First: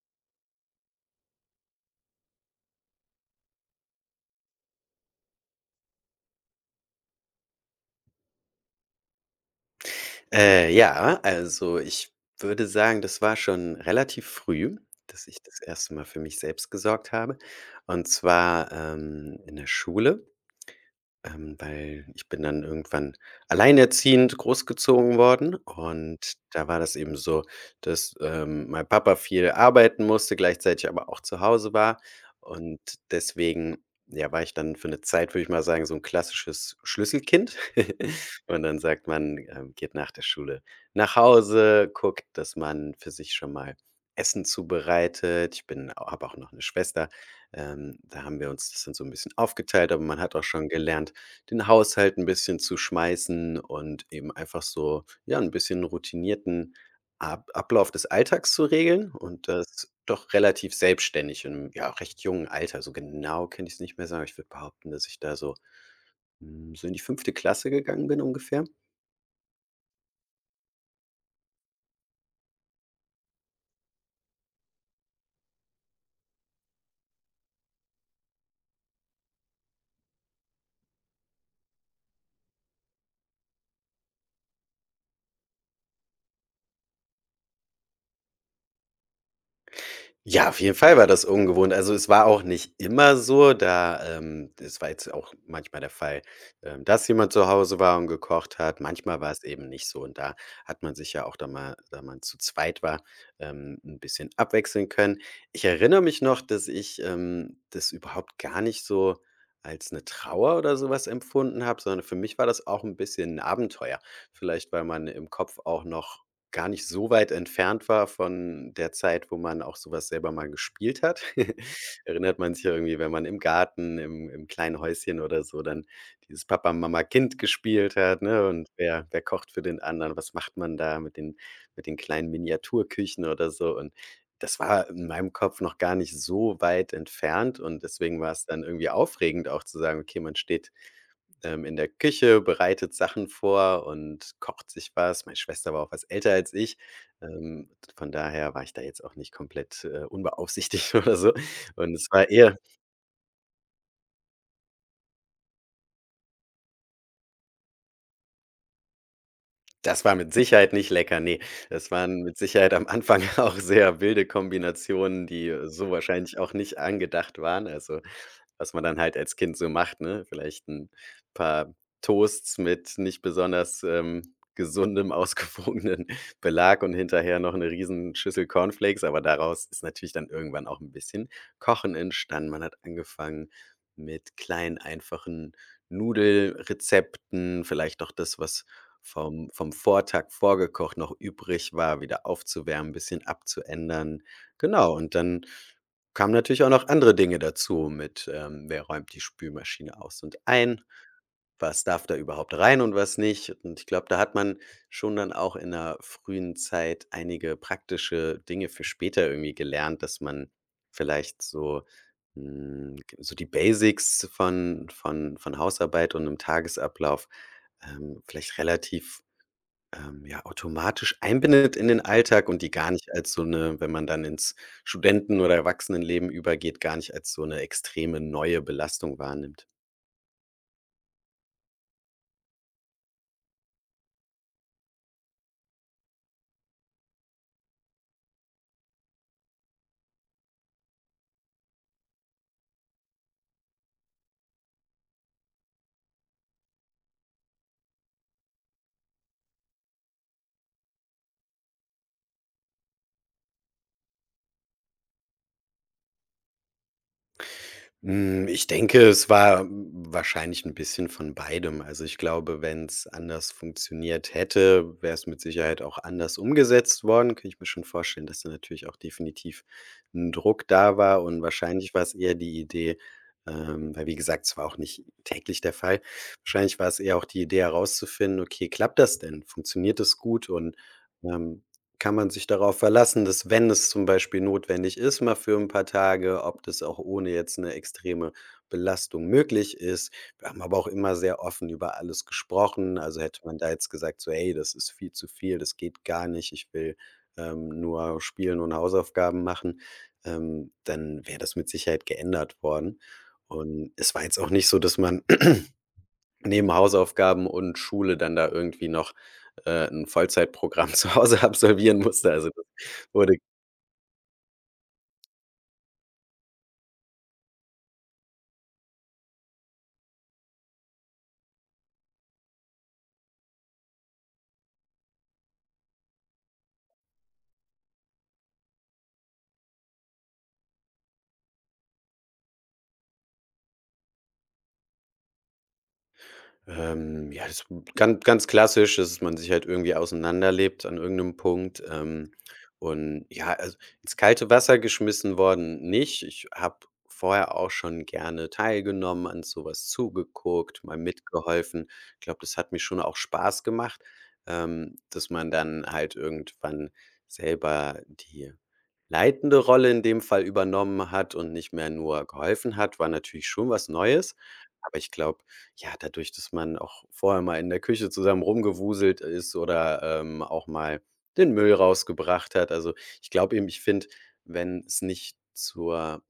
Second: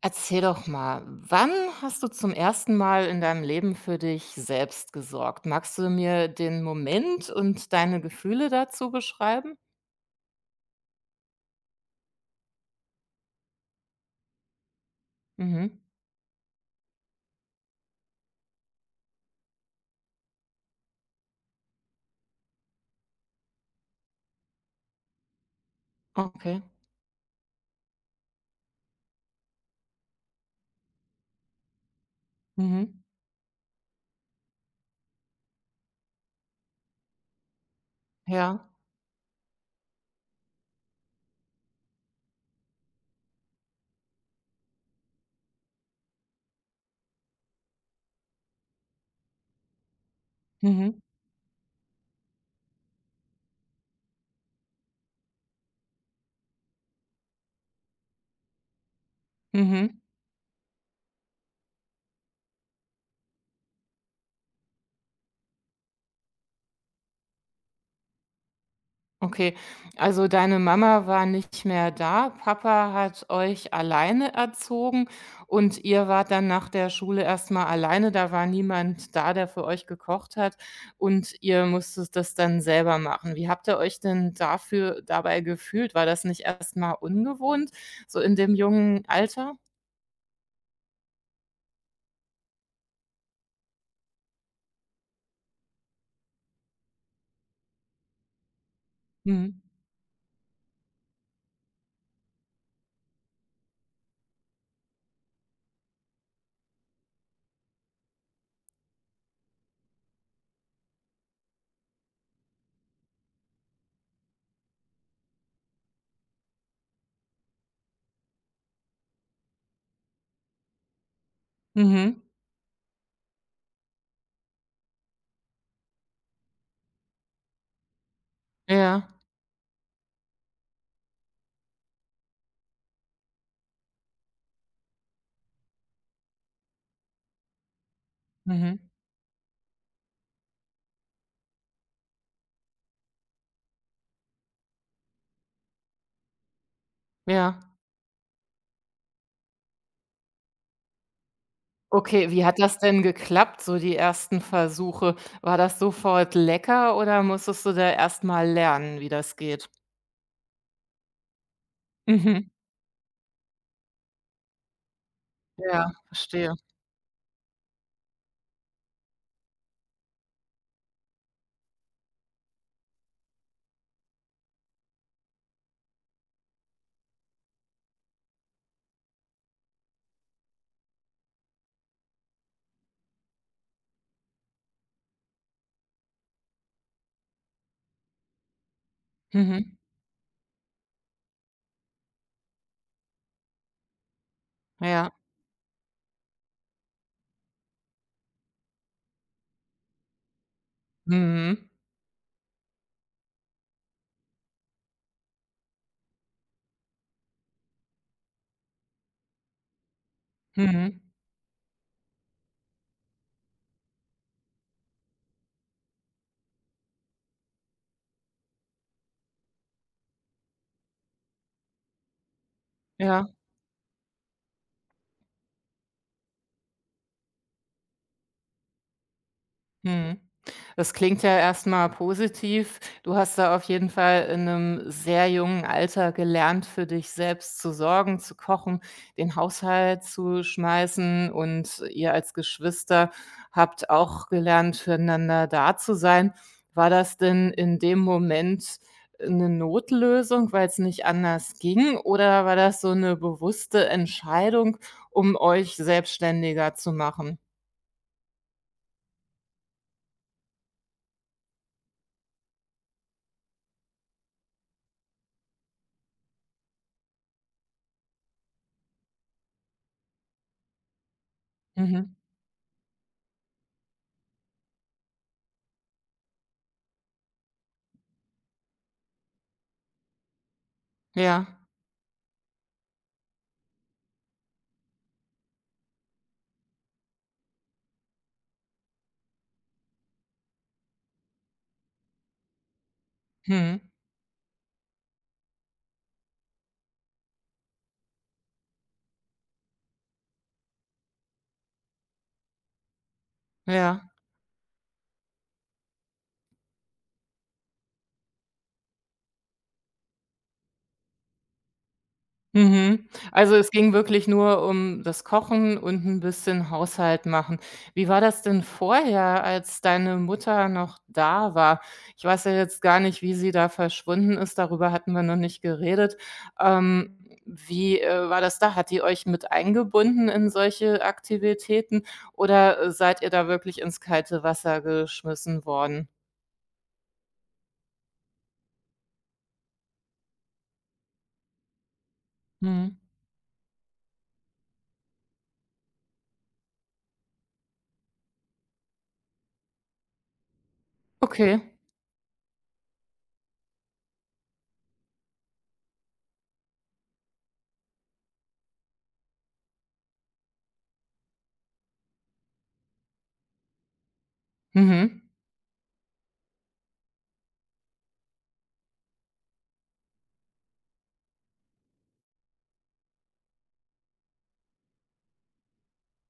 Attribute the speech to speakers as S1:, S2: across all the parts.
S1: Erzähl doch mal, wann hast du zum ersten Mal in deinem Leben für dich selbst gesorgt? Magst du mir den Moment und deine Gefühle dazu beschreiben?
S2: Ja, also ich würde sagen, das war schon relativ früh, dass ich das
S1: Mhm.
S2: erste Mal für mich selbst gesorgt habe. Und zwar, in der Schule. Weil ich bin dann irgendwann alleinerziehend großgezogen worden und
S1: Okay.
S2: da war das eben so, dass, mein Papa viel arbeiten musste, gleichzeitig aber auch zu Hause war und
S1: Mhm.
S2: deswegen, ja, war ich dann für eine Zeit, würde ich mal sagen, so ein klassisches Schlüsselkind.
S1: Ja.
S2: Und dann sagt man, geht nach der Schule nach Hause, guckt, dass man für sich schon mal Essen zubereitet. Ich bin habe auch noch eine Schwester, da haben wir uns das dann so ein bisschen aufgeteilt, aber man hat auch schon
S1: Mhm.
S2: gelernt, den Haushalt ein bisschen zu schmeißen und eben einfach so, ja, ein bisschen routinierten Ab Ablauf des Alltags zu regeln, und das
S1: Mhm.
S2: doch relativ selbstständig im, ja, recht jungen Alter. So genau kann ich es nicht mehr sagen. Ich würde behaupten, dass ich da so in die fünfte Klasse gegangen bin ungefähr.
S1: Okay, also deine Mama war nicht mehr da, Papa hat euch alleine erzogen und ihr wart dann nach der Schule erst mal alleine, da war niemand da, der für euch gekocht hat und ihr musstet das dann selber machen. Wie habt ihr euch denn dafür dabei gefühlt? War das nicht erst mal ungewohnt, so in dem jungen Alter?
S2: Ja, auf jeden Fall war das ungewohnt. Also, es war auch nicht immer so, da es war jetzt auch manchmal der Fall, dass jemand zu Hause war und gekocht hat. Manchmal war es
S1: Mhm.
S2: eben nicht so, und da hat man sich ja auch, da mal, da man zu zweit war, 'n bisschen abwechseln können. Ich erinnere mich noch, dass ich, das überhaupt gar nicht so als eine Trauer oder sowas empfunden habe, sondern für mich war das auch ein bisschen 'n Abenteuer. Vielleicht, weil man im Kopf auch noch gar nicht so weit entfernt war von der Zeit, wo man auch sowas selber mal gespielt hat.
S1: Mhm.
S2: Erinnert man sich ja irgendwie, wenn man im Garten, im kleinen Häuschen oder so dann dieses Papa, Mama, Kind gespielt hat, ne? Und wer
S1: Ja.
S2: wer kocht für den anderen? Was macht man da mit den kleinen Miniaturküchen oder so? Und das war in meinem Kopf noch gar nicht so weit entfernt, und deswegen war es dann irgendwie
S1: Mhm.
S2: aufregend auch zu sagen: „Okay, man steht in der Küche, bereitet Sachen vor und kocht sich was.“ Meine Schwester war auch was älter als ich.
S1: Ja.
S2: Ähm, von daher war ich da jetzt auch nicht komplett, unbeaufsichtigt oder so. Und es war
S1: Okay, wie
S2: eher
S1: hat das denn geklappt, so die ersten Versuche? War das sofort lecker oder musstest du da erst mal lernen, wie das geht?
S2: Das war mit Sicherheit nicht lecker, ne. Das waren mit
S1: Mhm.
S2: Sicherheit am Anfang auch sehr wilde Kombinationen, die so
S1: Ja,
S2: wahrscheinlich auch
S1: verstehe.
S2: nicht angedacht waren. Also, was man dann halt als Kind so macht, ne? Vielleicht ein paar Toasts mit nicht besonders, gesundem, ausgewogenen Belag und hinterher noch eine riesen Schüssel Cornflakes, aber daraus ist natürlich dann irgendwann auch ein bisschen Kochen entstanden. Man hat angefangen mit kleinen, einfachen Nudelrezepten, vielleicht auch das, was vom
S1: Mhm.
S2: Vortag vorgekocht noch übrig war, wieder aufzuwärmen, ein bisschen abzuändern. Genau,
S1: Ja.
S2: und dann kamen natürlich auch noch andere Dinge dazu mit, wer räumt die Spülmaschine aus und ein,
S1: Mhm.
S2: was darf da überhaupt rein und was nicht. Und ich glaube, da hat man schon dann auch in der frühen Zeit einige praktische Dinge für später irgendwie gelernt, dass man
S1: Mhm.
S2: vielleicht so, hm, so die Basics von Hausarbeit und 'nem Tagesablauf, vielleicht relativ, ja, automatisch einbindet in den Alltag und die gar nicht
S1: Ja.
S2: als so eine, wenn man dann ins Studenten- oder Erwachsenenleben übergeht, gar nicht als so eine extreme neue Belastung wahrnimmt.
S1: Mhm. Das klingt ja erstmal positiv. Du hast da auf jeden Fall in einem sehr jungen Alter gelernt, für dich selbst zu sorgen, zu kochen, den Haushalt zu schmeißen und ihr als Geschwister habt auch gelernt, füreinander da zu sein. War das denn in dem Moment eine Notlösung, weil es nicht anders ging, oder war das so eine bewusste Entscheidung, um euch selbstständiger zu machen?
S2: Hm, ich denke, es war wahrscheinlich ein bisschen von beidem. Also, ich glaube, wenn es anders funktioniert hätte, wäre es mit Sicherheit auch anders umgesetzt worden. Kann ich mir schon vorstellen, dass da natürlich auch definitiv ein Druck da war, und wahrscheinlich war es
S1: Mhm.
S2: eher die Idee, weil, wie gesagt, es war auch nicht täglich der Fall. Wahrscheinlich war es eher auch die Idee herauszufinden: „Okay, klappt das denn? Funktioniert das gut?“ Und,
S1: Ja.
S2: ähm kann man sich darauf verlassen, dass, wenn es zum Beispiel notwendig ist, mal für ein paar Tage, ob das auch ohne jetzt eine extreme Belastung möglich ist. Wir haben aber auch immer sehr offen über alles gesprochen. Also, hätte man da
S1: Mhm.
S2: jetzt gesagt so: „Hey, das ist viel zu viel, das geht gar nicht. Ich will, nur spielen und Hausaufgaben machen“, dann wäre das mit Sicherheit geändert worden. Und
S1: Ja.
S2: es war jetzt auch nicht so, dass man neben Hausaufgaben und Schule dann da irgendwie noch, 'n Vollzeitprogramm zu Hause absolvieren musste. Also, das
S1: Mhm.
S2: wurde
S1: Also, es ging wirklich nur um das Kochen und ein bisschen Haushalt machen. Wie war das denn vorher, als deine Mutter noch da war? Ich weiß ja jetzt gar nicht, wie sie da verschwunden ist, darüber hatten wir noch nicht geredet. Ähm, wie war das da? Hat die euch mit eingebunden in solche Aktivitäten oder seid ihr da wirklich ins kalte Wasser geschmissen worden?
S2: Ja, das ist ganz, ganz klassisch, dass man sich halt irgendwie auseinanderlebt an irgendeinem Punkt,
S1: Mhm.
S2: und ja, also, ins kalte Wasser geschmissen worden, nicht. Ich habe vorher auch schon gerne teilgenommen, an sowas zugeguckt, mal
S1: Okay.
S2: mitgeholfen. Ich glaube, das hat mir schon auch Spaß gemacht, dass man dann halt irgendwann selber die leitende Rolle in dem Fall übernommen hat und nicht mehr nur geholfen hat, war natürlich schon was Neues. Aber ich
S1: Mhm.
S2: glaube, ja, dadurch, dass man auch vorher mal in der Küche zusammen rumgewuselt ist oder, auch mal den Müll rausgebracht hat. Also, ich glaube eben, ich finde, wenn es nicht zur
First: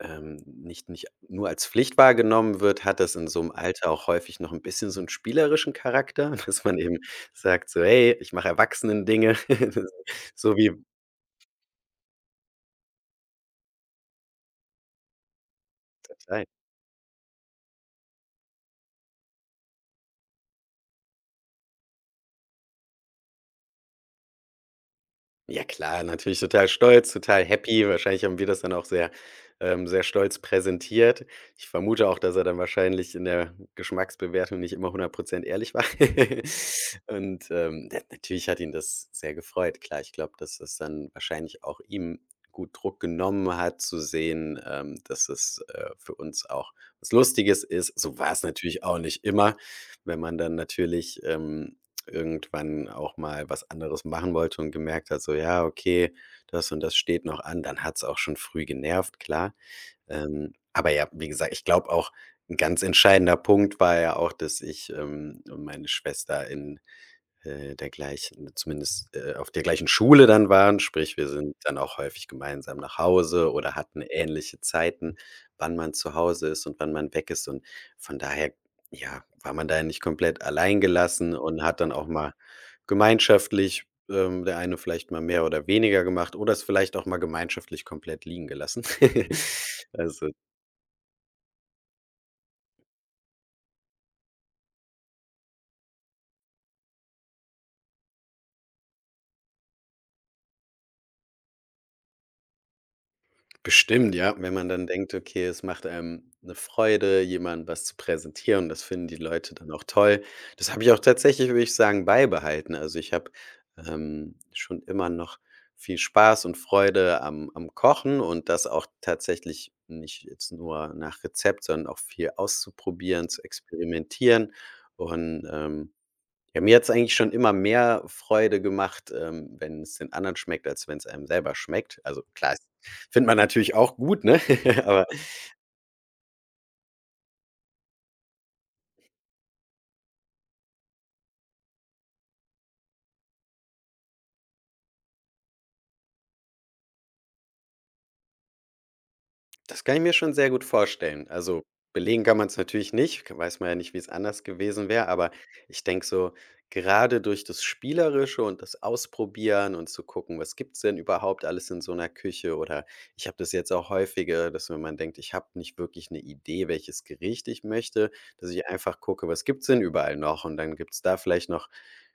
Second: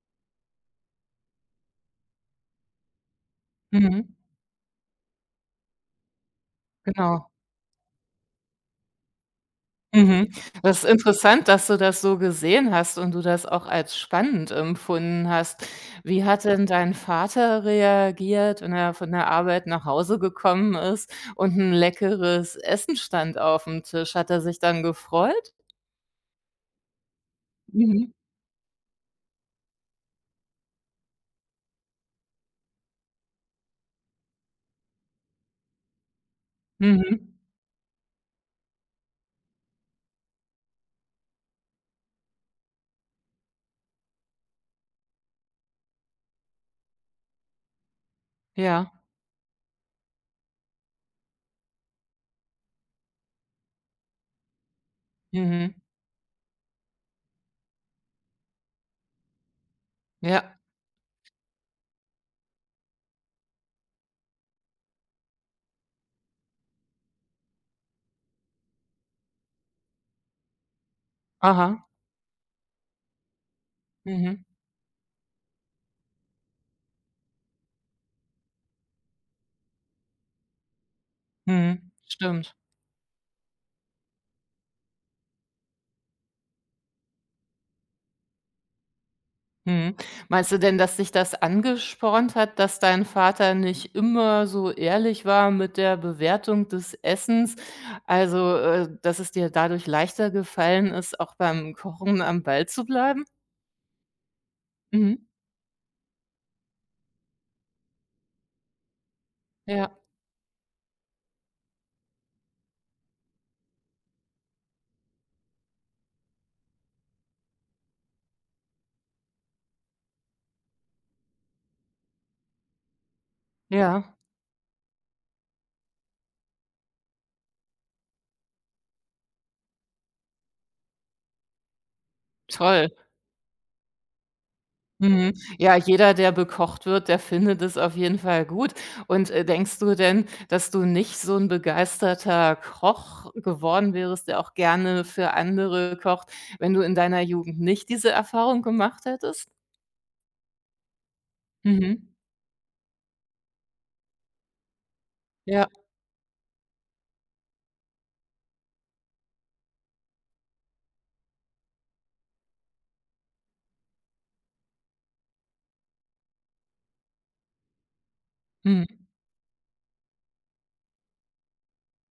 S2: nicht nicht nur als Pflicht wahrgenommen wird, hat das in so einem Alter auch
S1: Mhm.
S2: häufig noch ein bisschen so einen spielerischen Charakter, dass man eben
S1: Genau.
S2: sagt so: „Hey, ich mache Erwachsenen-Dinge.“
S1: Mhm.
S2: So wie:
S1: Das ist interessant, dass du das so gesehen hast und du das auch als spannend empfunden hast. Wie hat denn dein Vater reagiert, wenn er von der Arbeit nach Hause gekommen ist und ein leckeres Essen stand aufm Tisch? Hat er sich dann gefreut?
S2: Ja klar, natürlich total stolz, total happy.
S1: Mhm.
S2: Wahrscheinlich haben wir das dann auch sehr, sehr stolz präsentiert. Ich vermute auch, dass er dann wahrscheinlich in der Geschmacksbewertung nicht immer 100 ehrlich war.
S1: Mhm.
S2: Und, na natürlich hat ihn das sehr gefreut. Klar, ich glaube, dass das dann wahrscheinlich auch ihm gut Druck genommen hat, zu sehen, dass es, für uns auch was Lustiges ist. So war es natürlich
S1: Ja.
S2: auch nicht immer, wenn man dann natürlich, irgendwann auch mal was anderes machen wollte und gemerkt hat, so, ja,
S1: Mhm.
S2: okay, das und das steht noch an, dann hat's auch schon früh genervt, klar.
S1: Ja.
S2: Aber ja, wie gesagt, ich glaube auch, ein ganz entscheidender Punkt war ja auch, dass ich, meine Schwester in der gleichen zumindest, auf der gleichen Schule dann waren, sprich, wir sind dann
S1: Aha.
S2: auch häufig gemeinsam nach Hause oder hatten
S1: Mhm.
S2: ähnliche Zeiten, wann man zu Hause ist und wann man weg ist. Und von daher, ja, war man da nicht komplett allein gelassen und hat dann
S1: Mhm.
S2: auch mal
S1: Stimmt.
S2: gemeinschaftlich, der eine vielleicht mal mehr oder weniger gemacht oder es vielleicht auch mal gemeinschaftlich komplett liegen gelassen.
S1: Mhm.
S2: Also:
S1: Meinst du denn, dass dich das angespornt hat, dass dein Vater nicht immer so ehrlich war mit der Bewertung des Essens? Also, dass es dir dadurch leichter gefallen ist, auch beim Kochen am Ball zu bleiben?
S2: Bestimmt, ja, wenn man dann denkt,
S1: Mhm.
S2: okay, es macht einem eine Freude, jemandem was zu präsentieren, das finden die Leute dann auch
S1: Ja.
S2: toll. Das habe ich auch tatsächlich, würde ich sagen, beibehalten. Also, ich habe, schon immer noch viel Spaß und Freude am Kochen, und das auch tatsächlich nicht jetzt nur nach Rezept, sondern auch viel auszuprobieren, zu
S1: Ja,
S2: experimentieren und, ja, mir hat's eigentlich schon immer mehr Freude gemacht, wenn es den anderen schmeckt, als wenn es einem selber schmeckt. Also, klar, es
S1: toll.
S2: findet man natürlich auch gut, ne? Aber:
S1: Mhm. Ja, jeder, der bekocht wird, der findet es auf jeden Fall gut. Und denkst du denn, dass du nicht so ein begeisterter Koch geworden wärst, der auch gerne für andere kocht, wenn du in deiner Jugend nicht diese Erfahrung gemacht hättest?
S2: Das kann ich mir schon sehr gut vorstellen. Also,
S1: Mhm.
S2: belegen kann man es natürlich nicht, k weiß man ja nicht, wie es anders gewesen wäre, aber
S1: Ja.
S2: ich denke so, gerade durch das Spielerische und das Ausprobieren und zu gucken, was gibt's denn überhaupt alles in so einer Küche, oder ich habe das jetzt auch häufiger, dass wenn man denkt, ich habe nicht wirklich eine Idee, welches Gericht ich möchte, dass ich einfach
S1: Mhm.
S2: gucke, was gibt's denn überall noch? Und dann gibt's da vielleicht noch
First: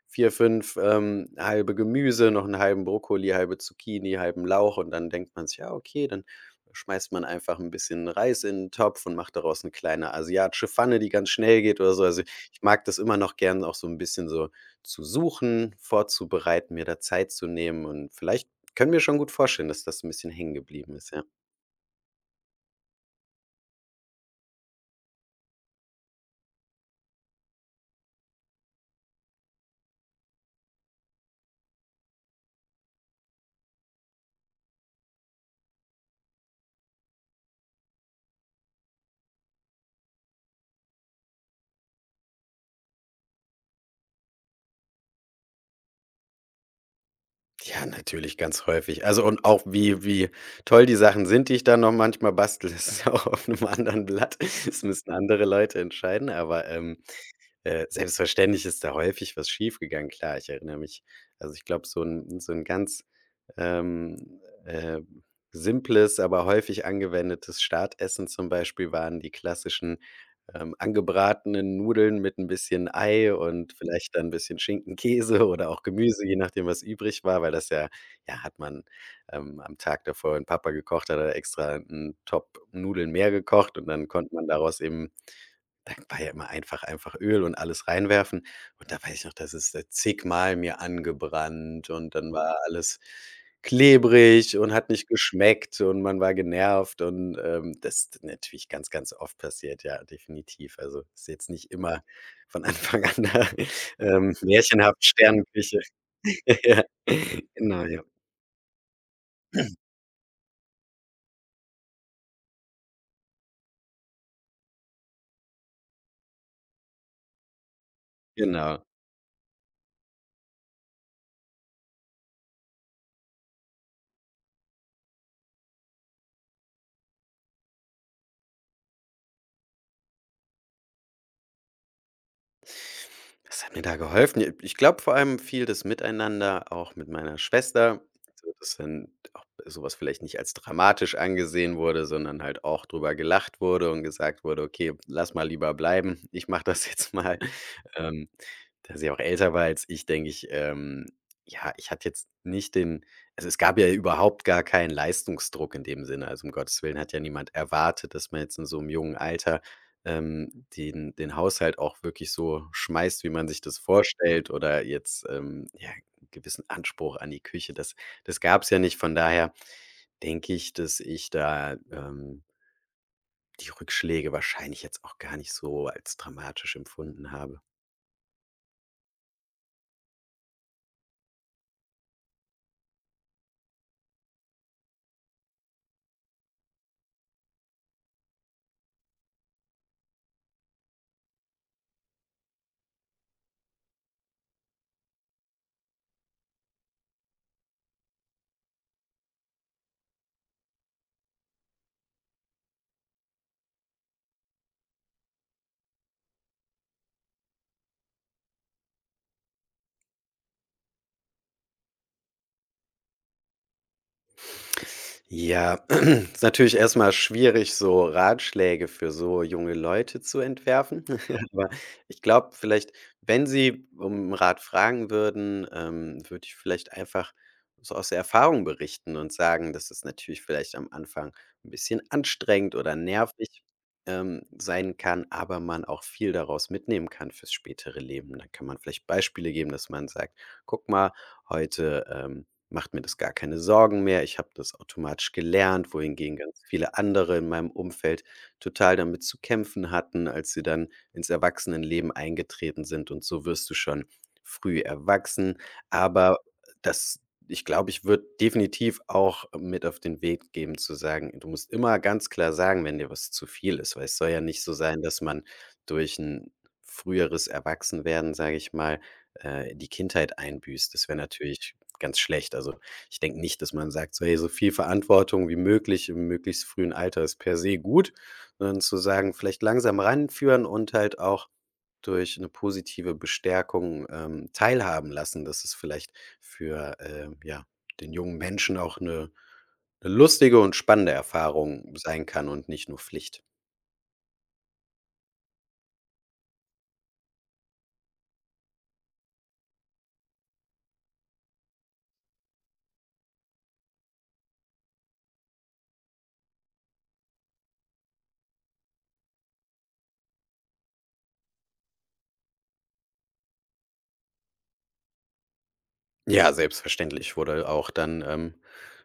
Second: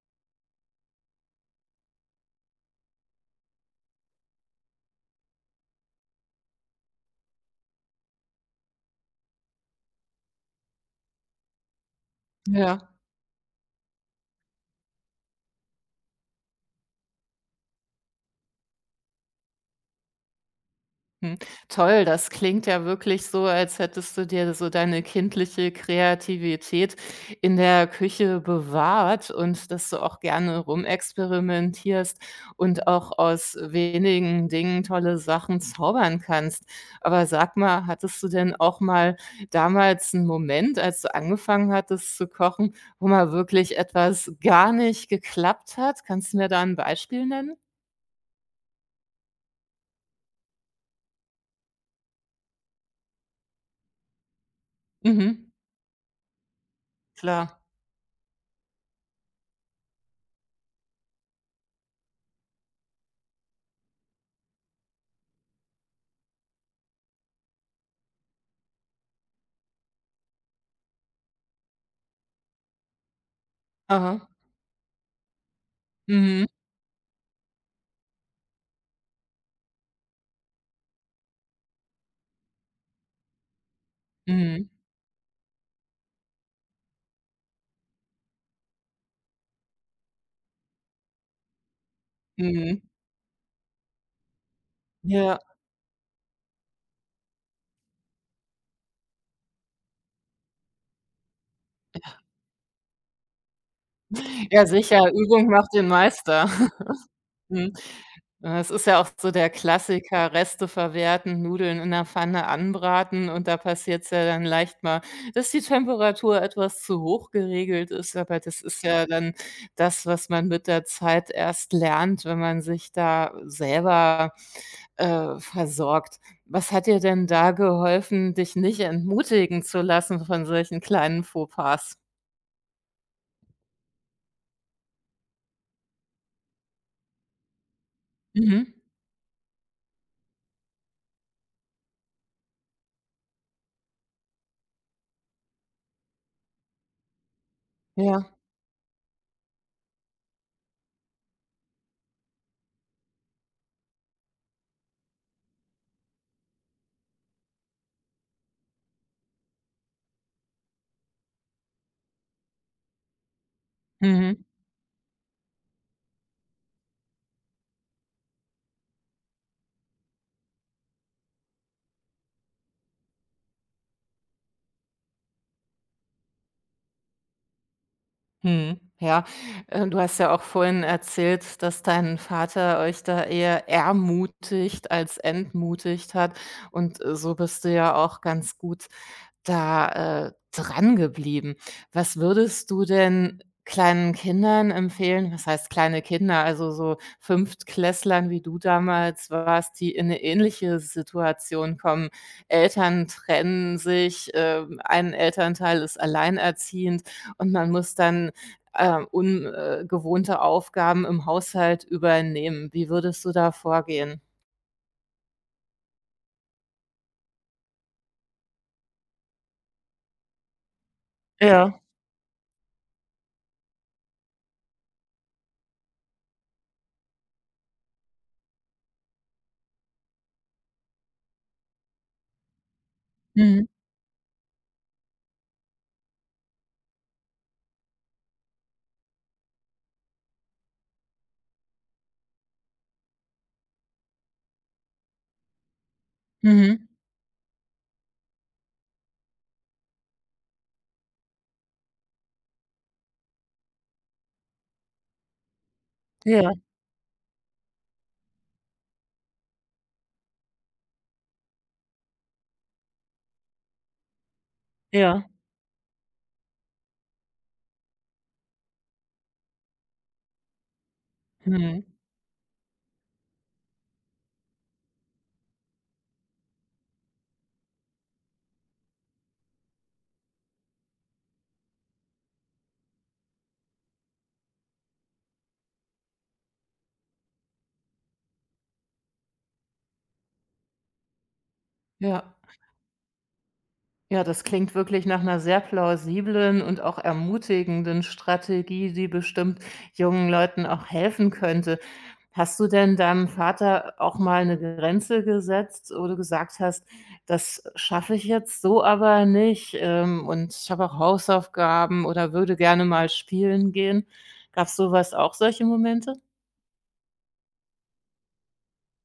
S2: vier, fünf, halbe Gemüse, noch einen halben Brokkoli, halbe Zucchini, halben Lauch, und dann denkt man sich: „Ja, okay, dann schmeißt man einfach ein bisschen Reis in 'n Topf und macht daraus eine kleine asiatische Pfanne, die ganz schnell geht oder so.“ Also, ich
S1: Ja.
S2: mag das immer noch gern, auch so ein bisschen so zu suchen, vorzubereiten, mir da Zeit zu nehmen, und vielleicht können wir schon gut vorstellen, dass das ein bisschen hängen geblieben ist, ja.
S1: Hm, toll, das klingt ja wirklich so, als hättest du dir so deine kindliche Kreativität in der Küche bewahrt und dass du auch gerne rumexperimentierst und auch aus wenigen Dingen tolle Sachen zaubern kannst. Aber sag mal, hattest du denn auch mal damals einen Moment, als du angefangen hattest zu kochen, wo mal wirklich etwas gar nicht geklappt hat? Kannst du mir da ein Beispiel nennen?
S2: Ja, natürlich ganz häufig. Also, und auch wie toll die Sachen sind, die ich dann noch manchmal bastle, das ist auch auf einem anderen Blatt. Das müssen andere
S1: Mhm,
S2: Leute entscheiden, aber,
S1: klar.
S2: Selbstverständlich ist da häufig was schiefgegangen. Klar, ich erinnere mich, also, ich glaube, so ein ganz, ähm, äh, simples, aber häufig angewendetes Startessen zum Beispiel waren die klassischen, angebratenen Nudeln mit ein bisschen Ei und vielleicht dann
S1: Aha.
S2: ein bisschen Schinken, Käse oder auch Gemüse, je
S1: Mhm,
S2: nachdem, was übrig war, weil das ja, ja, hat man, am Tag davor, wenn Papa gekocht hat, hat er extra 'n Top Nudeln mehr gekocht, und dann konnte man
S1: mhm.
S2: daraus eben, da war ja immer, einfach Öl und alles reinwerfen. Und da weiß ich noch, das ist, zigmal mir angebrannt, und dann war
S1: Mhm.
S2: alles klebrig und hat nicht
S1: Ja,
S2: geschmeckt und man war genervt, und, das ist natürlich ganz, ganz oft passiert, ja, definitiv. Also, ist jetzt nicht immer von Anfang an da,
S1: ja
S2: märchenhaft
S1: sicher, Übung macht
S2: Sternenküche.
S1: den Meister.
S2: Ja,
S1: Mhm.
S2: genau, ja,
S1: Ja, es ist ja auch so der Klassiker, Reste verwerten, Nudeln in der Pfanne anbraten und da passiert's ja dann leicht mal, dass die Temperatur etwas zu hoch geregelt ist, aber das
S2: genau.
S1: ist ja dann das, was man mit der Zeit erst lernt, wenn man sich da selber, versorgt. Was hat dir denn da geholfen, dich nicht entmutigen zu lassen von solchen kleinen Fauxpas?
S2: Das hat mir da geholfen? Ich glaube, vor allem viel das Miteinander, auch mit meiner Schwester, so
S1: Mhm.
S2: dass dann auch sowas vielleicht nicht als dramatisch angesehen wurde, sondern halt auch drüber gelacht wurde und gesagt wurde: „Okay, lass mal lieber bleiben. Ich mache das jetzt mal.“ Ähm,
S1: Ja.
S2: Da sie auch älter war als ich, denke ich, ja, ich hatte jetzt nicht den also, es gab ja überhaupt gar keinen Leistungsdruck in dem Sinne. Also, um Gottes Willen, hat ja niemand erwartet, dass man jetzt in so einem jungen Alter, ähm, den Haushalt auch wirklich so schmeißt, wie man sich das
S1: Mhm.
S2: vorstellt, oder jetzt, ja, 'n gewissen Anspruch an die Küche. Das gab es ja nicht. Von daher denke ich, dass ich da, die Rückschläge wahrscheinlich jetzt auch gar nicht so als dramatisch empfunden habe.
S1: Mhm. Ja, du hast ja auch vorhin erzählt, dass dein Vater euch da eher ermutigt als entmutigt hat und so bist du ja auch ganz gut da drangeblieben. Was würdest du denn kleinen Kindern empfehlen was heißt kleine Kinder, also so Fünftklässlern, wie du damals warst, die in eine ähnliche Situation kommen. Eltern trennen sich, ein Elternteil ist alleinerziehend und man muss dann ungewohnte Aufgaben im Haushalt übernehmen. Wie würdest du da vorgehen?
S2: Ja, ist natürlich erst mal schwierig, so Ratschläge für so junge Leute zu entwerfen. Aber
S1: Ja.
S2: ich glaube vielleicht, wenn sie um Rat fragen würden, würde ich vielleicht einfach so aus der Erfahrung berichten und sagen, dass es natürlich vielleicht am Anfang ein bisschen anstrengend oder nervig,
S1: Mhm.
S2: sein kann, aber man auch viel daraus mitnehmen kann fürs spätere Leben. Dann kann man vielleicht Beispiele geben, dass man sagt: „Guck mal, heute, macht mir das gar keine Sorgen mehr. Ich habe das automatisch gelernt, wohingegen ganz
S1: Mhm.
S2: viele andere in meinem Umfeld total damit zu kämpfen hatten, als sie dann ins Erwachsenenleben eingetreten sind. Und so wirst du schon früh erwachsen.“ Aber
S1: Ja,
S2: das, ich glaube, ich würde definitiv auch mit auf den Weg geben, zu sagen, du musst immer ganz klar sagen, wenn dir was zu viel ist, weil es soll ja nicht so sein, dass
S1: ja.
S2: man durch ein früheres Erwachsenwerden, sage ich mal, die Kindheit einbüßt. Das wäre natürlich
S1: Mhm.
S2: ganz schlecht. Also, ich denke nicht, dass man sagt so: „Hey, so viel Verantwortung wie möglich im möglichst frühen Alter ist per se gut“, sondern zu sagen, vielleicht langsam ranführen und halt auch durch eine positive Bestärkung, teilhaben lassen, dass es vielleicht für, ja, den jungen Menschen auch eine 'ne lustige und spannende Erfahrung sein
S1: Ja.
S2: kann und nicht nur Pflicht.
S1: Ja, das klingt wirklich nach einer sehr plausiblen und auch ermutigenden Strategie, die bestimmt jungen Leuten auch helfen könnte. Hast du denn deinem Vater auch mal eine Grenze gesetzt, wo du gesagt hast: „Das schaffe ich jetzt so aber nicht, und ich habe auch Hausaufgaben oder würde gerne mal spielen gehen.“ Gab's so was auch solche Momente?
S2: Ja, selbstverständlich wurde auch dann, ähm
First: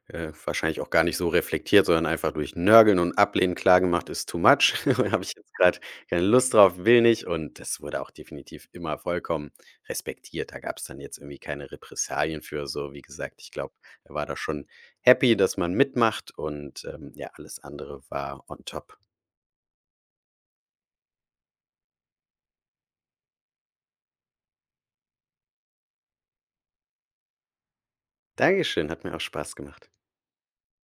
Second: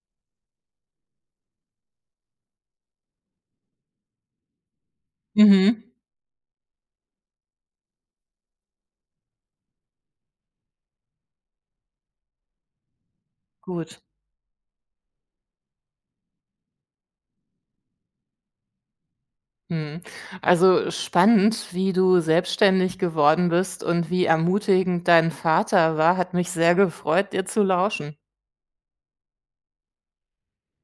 S2: Äh, wahrscheinlich auch gar nicht so reflektiert, sondern einfach durch Nörgeln und Ablehnen klargemacht, ist too much. Da habe ich jetzt gerade
S1: Mhm,
S2: keine Lust drauf, will nicht. Und das wurde auch definitiv immer vollkommen respektiert. Da gab es dann jetzt irgendwie keine Repressalien für so. Wie gesagt, ich glaube,
S1: gut.
S2: er war da schon happy, dass man mitmacht, und, ja, alles andere war on top.
S1: Mhm. Also spannend, wie du selbstständig geworden bist und wie ermutigend dein Vater war, hat mich sehr gefreut, dir zu lauschen.
S2: Dankeschön, hat mir auch Spaß gemacht.